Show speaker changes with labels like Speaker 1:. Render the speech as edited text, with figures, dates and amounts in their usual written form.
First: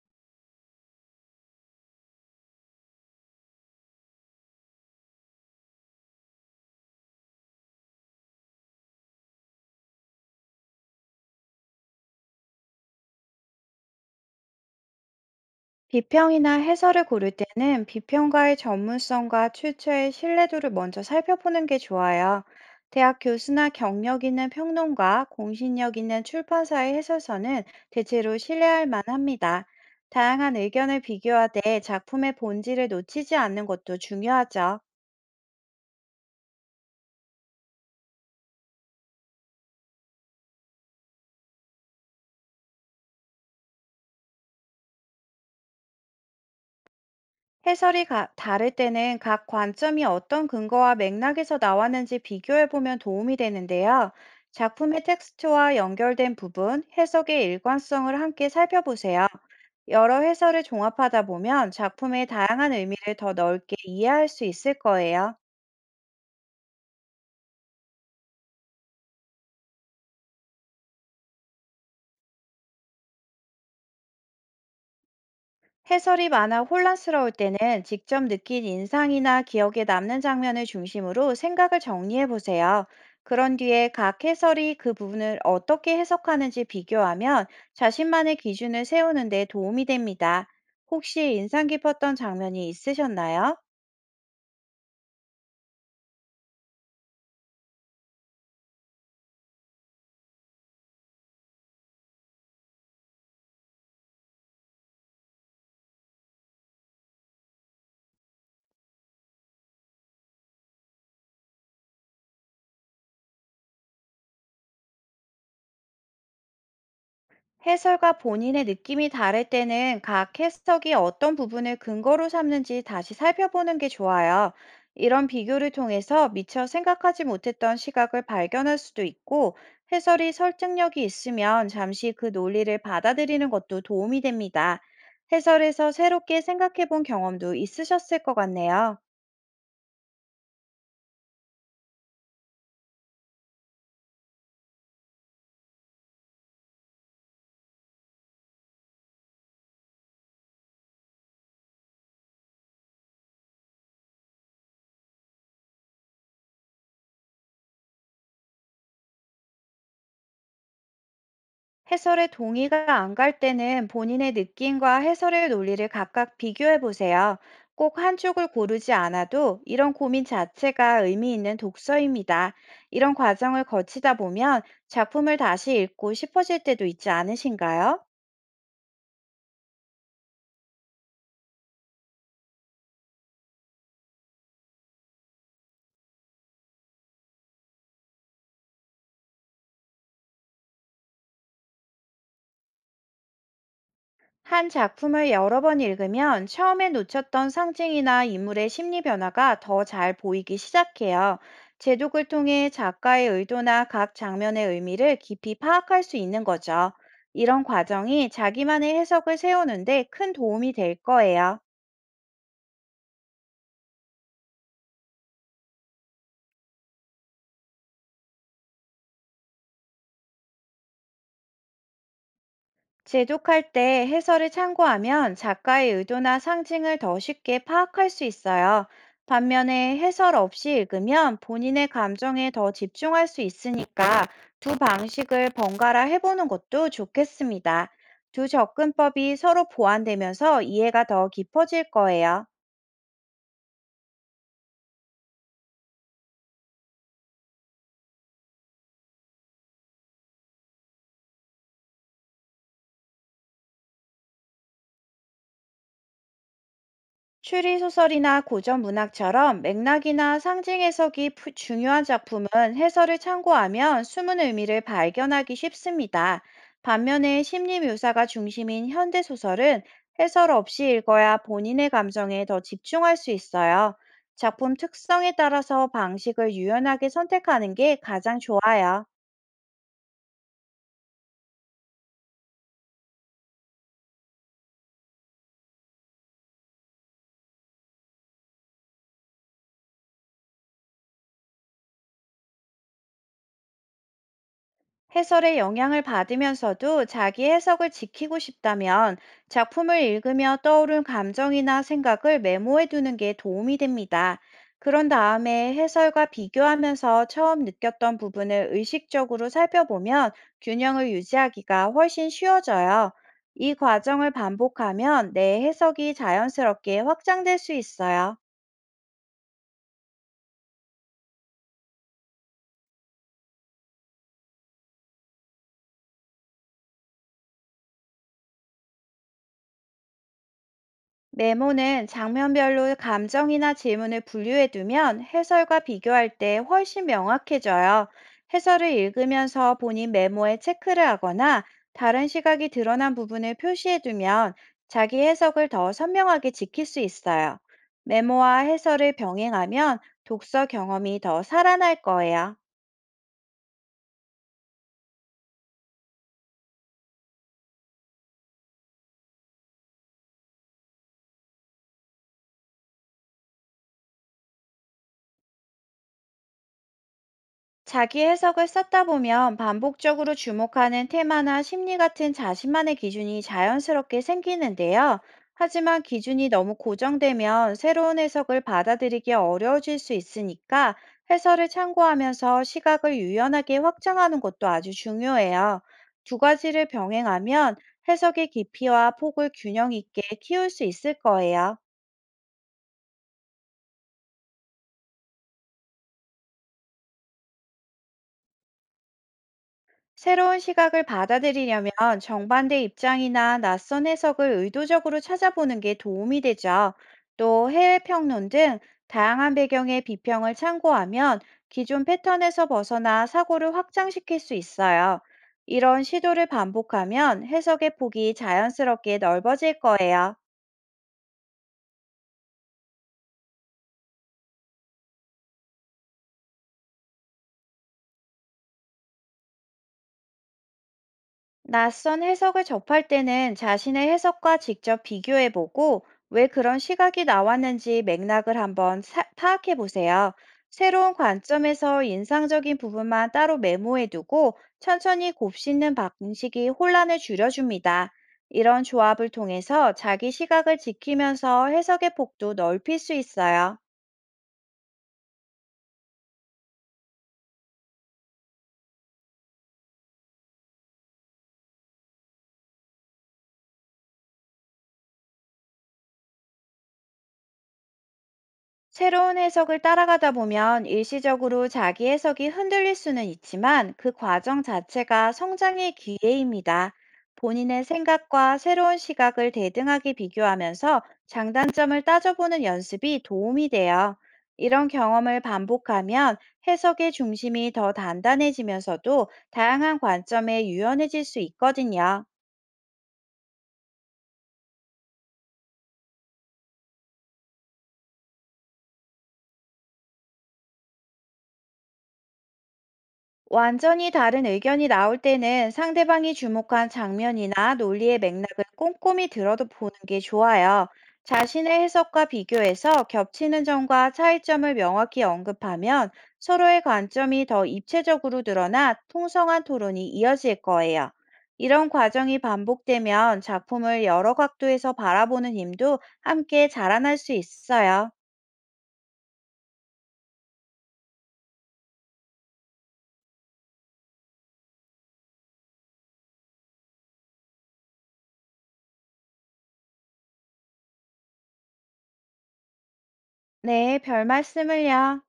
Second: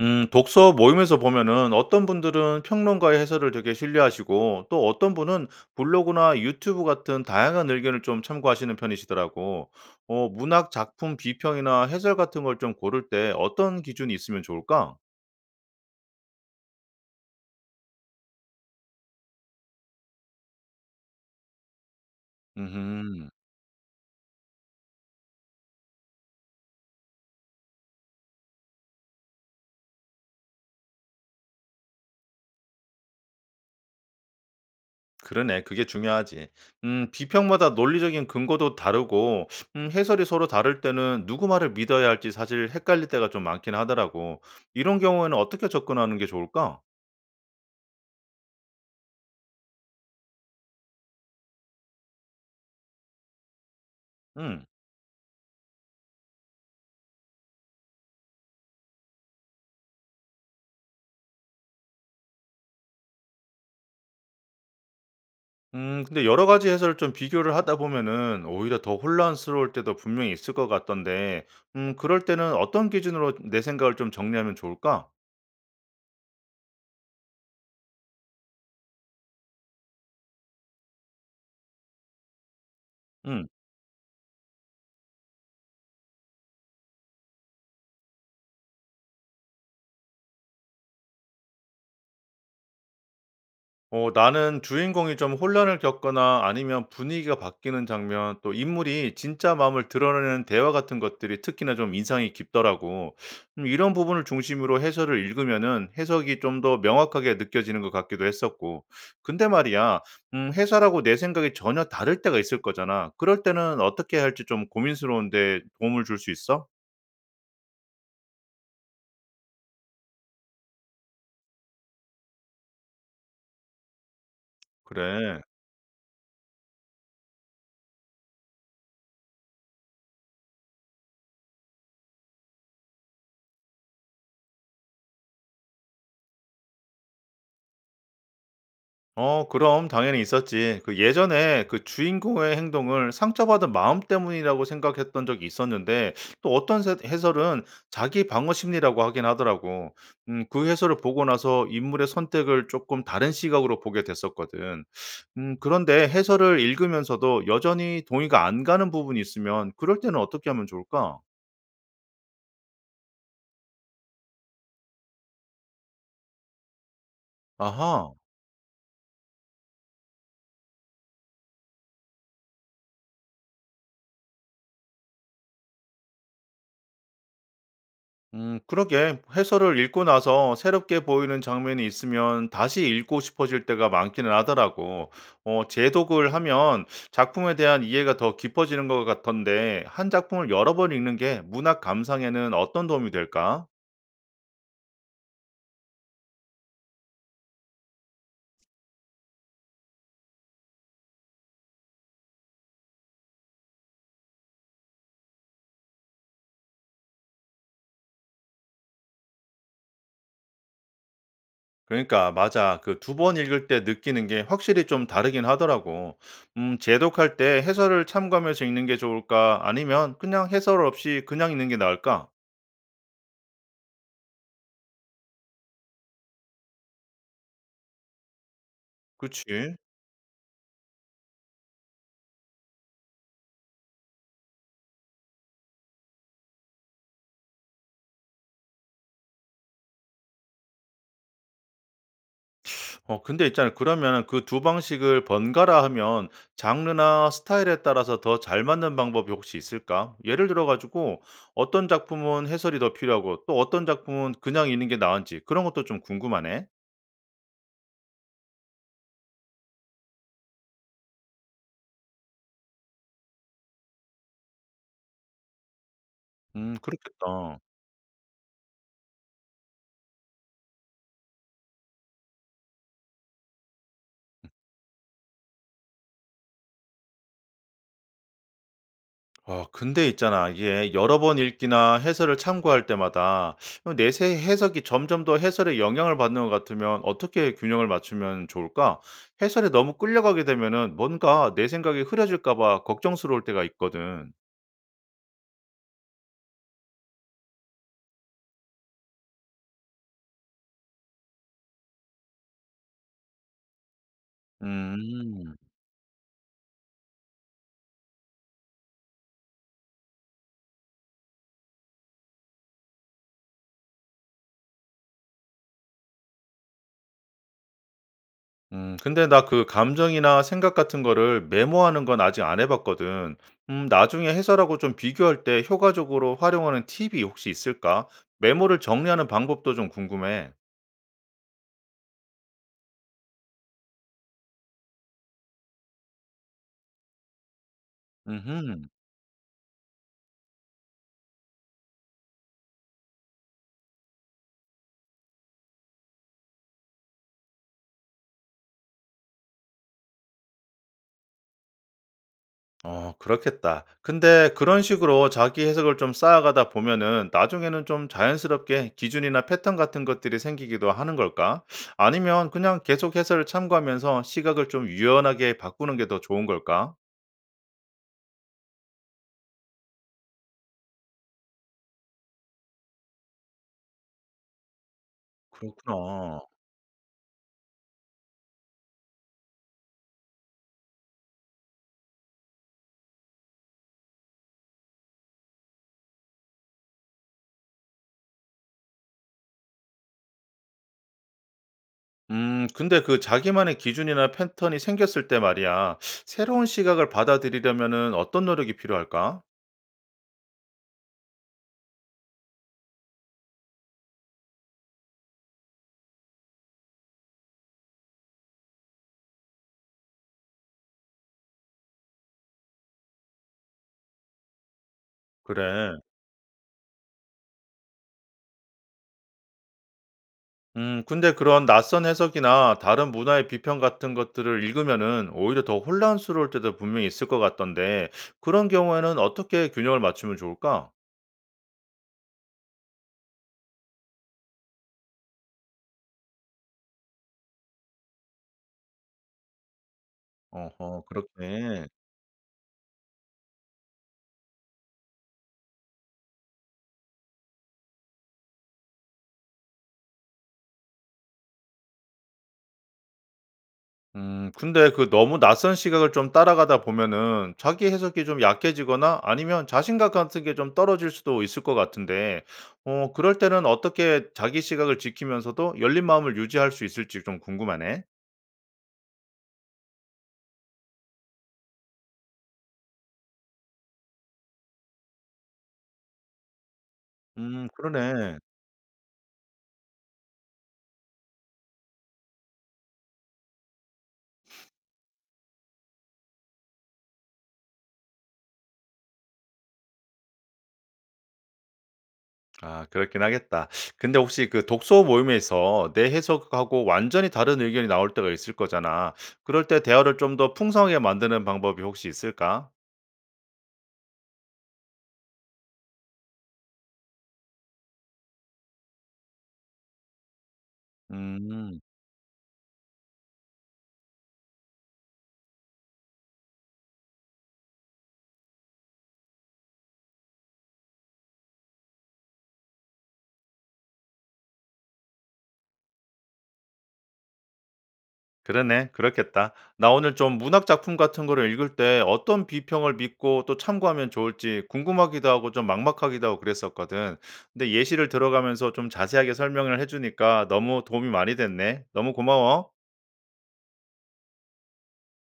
Speaker 1: 독서 모임에서 보면은 어떤 분들은 평론가의 해설을 되게 신뢰하시고 또 어떤 분은 블로그나 유튜브 같은 다양한 의견을 좀 참고하시는 편이시더라고. 문학 작품 비평이나 해설 같은 걸 좀 고를 때 어떤 기준이 있으면 좋을까?
Speaker 2: 비평이나 해설을 고를 때는 비평가의 전문성과 출처의 신뢰도를 먼저 살펴보는 게 좋아요. 대학
Speaker 1: 음
Speaker 2: 교수나 경력 있는 평론가, 공신력 있는 출판사의 해설서는 대체로 신뢰할 만합니다. 다양한 의견을 비교하되 작품의 본질을 놓치지 않는 것도 중요하죠.
Speaker 1: 그러네. 그게 중요하지. 비평마다 논리적인 근거도 다르고 해설이 서로 다를 때는 누구 말을 믿어야 할지 사실 헷갈릴 때가 좀 많긴 하더라고. 이런 경우에는 어떻게 접근하는 게 좋을까?
Speaker 2: 다를 때는 각 관점이 어떤 근거와 맥락에서 나왔는지 비교해 보면 도움이 되는데요.
Speaker 1: 음.
Speaker 2: 작품의 텍스트와 연결된 부분, 해석의 일관성을 함께 살펴보세요. 여러 해설을 종합하다 보면 작품의 다양한 의미를 더 넓게 이해할 수 있을 거예요.
Speaker 1: 근데 여러 가지 해설을 좀 비교를 하다 보면은 오히려 더 혼란스러울 때도 분명히 있을 것 같던데 그럴 때는 어떤 기준으로 내 생각을 좀 정리하면 좋을까?
Speaker 2: 해설이 많아 혼란스러울 때는 직접 느낀 인상이나 기억에 남는 장면을 중심으로 생각을 정리해 보세요.
Speaker 1: 음.
Speaker 2: 그런 뒤에 각 해설이 그 부분을 어떻게 해석하는지 비교하면 자신만의 기준을 세우는 데 도움이 됩니다. 혹시 인상 깊었던 장면이 있으셨나요?
Speaker 1: 나는 주인공이 좀 혼란을 겪거나 아니면 분위기가 바뀌는 장면 또 인물이 진짜 마음을 드러내는 대화 같은 것들이 특히나 좀 인상이 깊더라고. 이런 부분을 중심으로 해설을 읽으면은 해석이 좀 더 명확하게 느껴지는 것 같기도 했었고. 근데 말이야, 해설하고 내 생각이 전혀 다를 때가 있을 거잖아. 그럴 때는 어떻게 할지 좀 고민스러운데 도움을 줄 수 있어?
Speaker 2: 해설과 본인의 느낌이 다를 때는 각 해석이 어떤 부분을 근거로 삼는지 다시 살펴보는 게 좋아요. 이런
Speaker 1: 그래.
Speaker 2: 비교를 통해서 미처 생각하지 못했던 시각을 발견할 수도 있고, 해설이 설득력이 있으면 잠시 그 논리를 받아들이는 것도 도움이 됩니다. 해설에서 새롭게 생각해 본 경험도 있으셨을 것 같네요.
Speaker 1: 그럼 당연히 있었지. 그 예전에 그 주인공의 행동을 상처받은 마음 때문이라고 생각했던 적이 있었는데 또 어떤 해설은 자기 방어 심리라고 하긴 하더라고. 그 해설을 보고 나서 인물의 선택을 조금 다른 시각으로 보게 됐었거든. 그런데 해설을 읽으면서도 여전히 동의가 안 가는 부분이 있으면 그럴 때는 어떻게 하면 좋을까?
Speaker 2: 해설에 동의가 안 갈 때는 본인의 느낌과 해설의 논리를 각각 비교해 보세요. 꼭
Speaker 1: 아하.
Speaker 2: 한쪽을 고르지 않아도 이런 고민 자체가 의미 있는 독서입니다. 이런 과정을 거치다 보면 작품을 다시 읽고 싶어질 때도 있지 않으신가요?
Speaker 1: 그러게. 해설을 읽고 나서 새롭게 보이는 장면이 있으면 다시 읽고 싶어질 때가 많기는 하더라고. 재독을 하면 작품에 대한 이해가 더 깊어지는 것 같던데, 한 작품을 여러 번 읽는 게 문학 감상에는 어떤 도움이 될까?
Speaker 2: 한 작품을 여러 번 읽으면 처음에 놓쳤던 상징이나 인물의 심리 변화가 더 잘 보이기 시작해요. 제독을 통해 작가의 의도나 각 장면의 의미를 깊이 파악할 수 있는 거죠. 이런 과정이 자기만의 해석을 세우는데 큰 도움이 될 거예요.
Speaker 1: 그러니까, 맞아. 그 두 번 읽을 때 느끼는 게 확실히 좀 다르긴 하더라고. 재독할 때 해설을 참고하면서 읽는 게 좋을까? 아니면 그냥 해설 없이 그냥 읽는 게 나을까?
Speaker 2: 제독할 때 해설을 참고하면 작가의 의도나 상징을 더 쉽게 파악할 수 있어요.
Speaker 1: 그치?
Speaker 2: 반면에 해설 없이 읽으면 본인의 감정에 더 집중할 수 있으니까 두 방식을 번갈아 해보는 것도 좋겠습니다. 두 접근법이 서로 보완되면서 이해가 더 깊어질 거예요.
Speaker 1: 근데 있잖아요. 그러면 그 두 방식을 번갈아 하면 장르나 스타일에 따라서 더 잘 맞는 방법이 혹시 있을까? 예를 들어 가지고 어떤 작품은 해설이 더 필요하고 또 어떤 작품은 그냥 있는 게 나은지 그런 것도 좀 궁금하네.
Speaker 2: 추리소설이나 고전 문학처럼 맥락이나 상징 해석이 푸- 중요한 작품은 해설을 참고하면 숨은 의미를 발견하기 쉽습니다. 반면에
Speaker 1: 그렇겠다.
Speaker 2: 심리 묘사가 중심인 현대 소설은 해설 없이 읽어야 본인의 감정에 더 집중할 수 있어요. 작품 특성에 따라서 방식을 유연하게 선택하는 게 가장 좋아요.
Speaker 1: 근데 있잖아. 이게 여러 번 읽기나 해설을 참고할 때마다 내세 해석이 점점 더 해설에 영향을 받는 것 같으면 어떻게 균형을 맞추면 좋을까? 해설에 너무 끌려가게 되면은 뭔가 내 생각이 흐려질까 봐 걱정스러울 때가 있거든.
Speaker 2: 해설의 영향을 받으면서도 자기 해석을 지키고 싶다면 작품을 읽으며 떠오른 감정이나 생각을 메모해 두는 게 도움이 됩니다. 그런
Speaker 1: 음.
Speaker 2: 다음에 해설과 비교하면서 처음 느꼈던 부분을 의식적으로 살펴보면 균형을 유지하기가 훨씬 쉬워져요. 이 과정을 반복하면 내 해석이 자연스럽게 확장될 수 있어요.
Speaker 1: 근데 나 그 감정이나 생각 같은 거를 메모하는 건 아직 안 해 봤거든. 나중에 해설하고 좀 비교할 때 효과적으로 활용하는 팁이 혹시 있을까? 메모를 정리하는 방법도 좀 궁금해.
Speaker 2: 메모는 장면별로 감정이나 질문을 분류해두면 해설과 비교할 때 훨씬 명확해져요.
Speaker 1: 음
Speaker 2: 해설을 읽으면서 본인 메모에 체크를 하거나 다른 시각이 드러난 부분을 표시해두면 자기 해석을 더 선명하게 지킬 수 있어요. 메모와 해설을 병행하면 독서 경험이 더 살아날 거예요.
Speaker 1: 그렇겠다. 근데 그런 식으로 자기 해석을 좀 쌓아가다 보면은 나중에는 좀 자연스럽게 기준이나 패턴 같은 것들이 생기기도 하는 걸까? 아니면 그냥 계속 해설을 참고하면서 시각을 좀 유연하게 바꾸는 게 더 좋은 걸까?
Speaker 2: 자기 해석을 썼다 보면 반복적으로 주목하는 테마나 심리 같은 자신만의 기준이 자연스럽게 생기는데요. 하지만
Speaker 1: 그렇구나.
Speaker 2: 기준이 너무 고정되면 새로운 해석을 받아들이기 어려워질 수 있으니까 해설을 참고하면서 시각을 유연하게 확장하는 것도 아주 중요해요. 두 가지를 병행하면 해석의 깊이와 폭을 균형 있게 키울 수 있을 거예요.
Speaker 1: 근데 그 자기만의 기준이나 패턴이 생겼을 때 말이야. 새로운 시각을 받아들이려면은 어떤 노력이 필요할까?
Speaker 2: 새로운 시각을 받아들이려면 정반대 입장이나 낯선 해석을 의도적으로 찾아보는 게 도움이 되죠. 또 해외 평론 등 다양한 배경의 비평을 참고하면 기존 패턴에서 벗어나 사고를 확장시킬 수 있어요.
Speaker 1: 그래.
Speaker 2: 이런 시도를 반복하면 해석의 폭이 자연스럽게 넓어질 거예요.
Speaker 1: 근데 그런 낯선 해석이나 다른 문화의 비평 같은 것들을 읽으면은 오히려 더 혼란스러울 때도 분명히 있을 것 같던데, 그런 경우에는 어떻게 균형을 맞추면 좋을까?
Speaker 2: 낯선 해석을 접할 때는 자신의 해석과 직접 비교해보고 왜 그런 시각이 나왔는지 맥락을 한번 사- 파악해보세요.
Speaker 1: 어허,
Speaker 2: 새로운
Speaker 1: 그렇게.
Speaker 2: 관점에서 인상적인 부분만 따로 메모해두고 천천히 곱씹는 방식이 혼란을 줄여줍니다. 이런 조합을 통해서 자기 시각을 지키면서 해석의 폭도 넓힐 수 있어요.
Speaker 1: 근데 그 너무 낯선 시각을 좀 따라가다 보면은 자기 해석이 좀 약해지거나 아니면 자신감 같은 게 좀 떨어질 수도 있을 것 같은데, 그럴 때는 어떻게 자기 시각을 지키면서도 열린 마음을 유지할 수 있을지 좀 궁금하네.
Speaker 2: 새로운 해석을 따라가다 보면 일시적으로 자기 해석이 흔들릴 수는 있지만 그 과정 자체가 성장의 기회입니다. 본인의
Speaker 1: 그러네.
Speaker 2: 생각과 새로운 시각을 대등하게 비교하면서 장단점을 따져보는 연습이 도움이 돼요. 이런 경험을 반복하면 해석의 중심이 더 단단해지면서도 다양한 관점에 유연해질 수 있거든요.
Speaker 1: 아 그렇긴 하겠다. 근데 혹시 그 독서 모임에서 내 해석하고 완전히 다른 의견이 나올 때가 있을 거잖아. 그럴 때 대화를 좀 더 풍성하게 만드는 방법이 혹시 있을까?
Speaker 2: 완전히 다른 의견이 나올 때는 상대방이 주목한 장면이나 논리의 맥락을 꼼꼼히 들어도 보는 게 좋아요. 자신의
Speaker 1: 음.
Speaker 2: 해석과 비교해서 겹치는 점과 차이점을 명확히 언급하면 서로의 관점이 더 입체적으로 드러나 통성한 토론이 이어질 거예요. 이런 과정이 반복되면 작품을 여러 각도에서 바라보는 힘도 함께 자라날 수 있어요.
Speaker 1: 그러네. 그렇겠다. 나 오늘 좀 문학 작품 같은 거를 읽을 때 어떤 비평을 믿고 또 참고하면 좋을지 궁금하기도 하고 좀 막막하기도 하고 그랬었거든. 근데 예시를 들어가면서 좀 자세하게 설명을 해 주니까 너무 도움이 많이 됐네. 너무 고마워.
Speaker 2: 네, 별 말씀을요.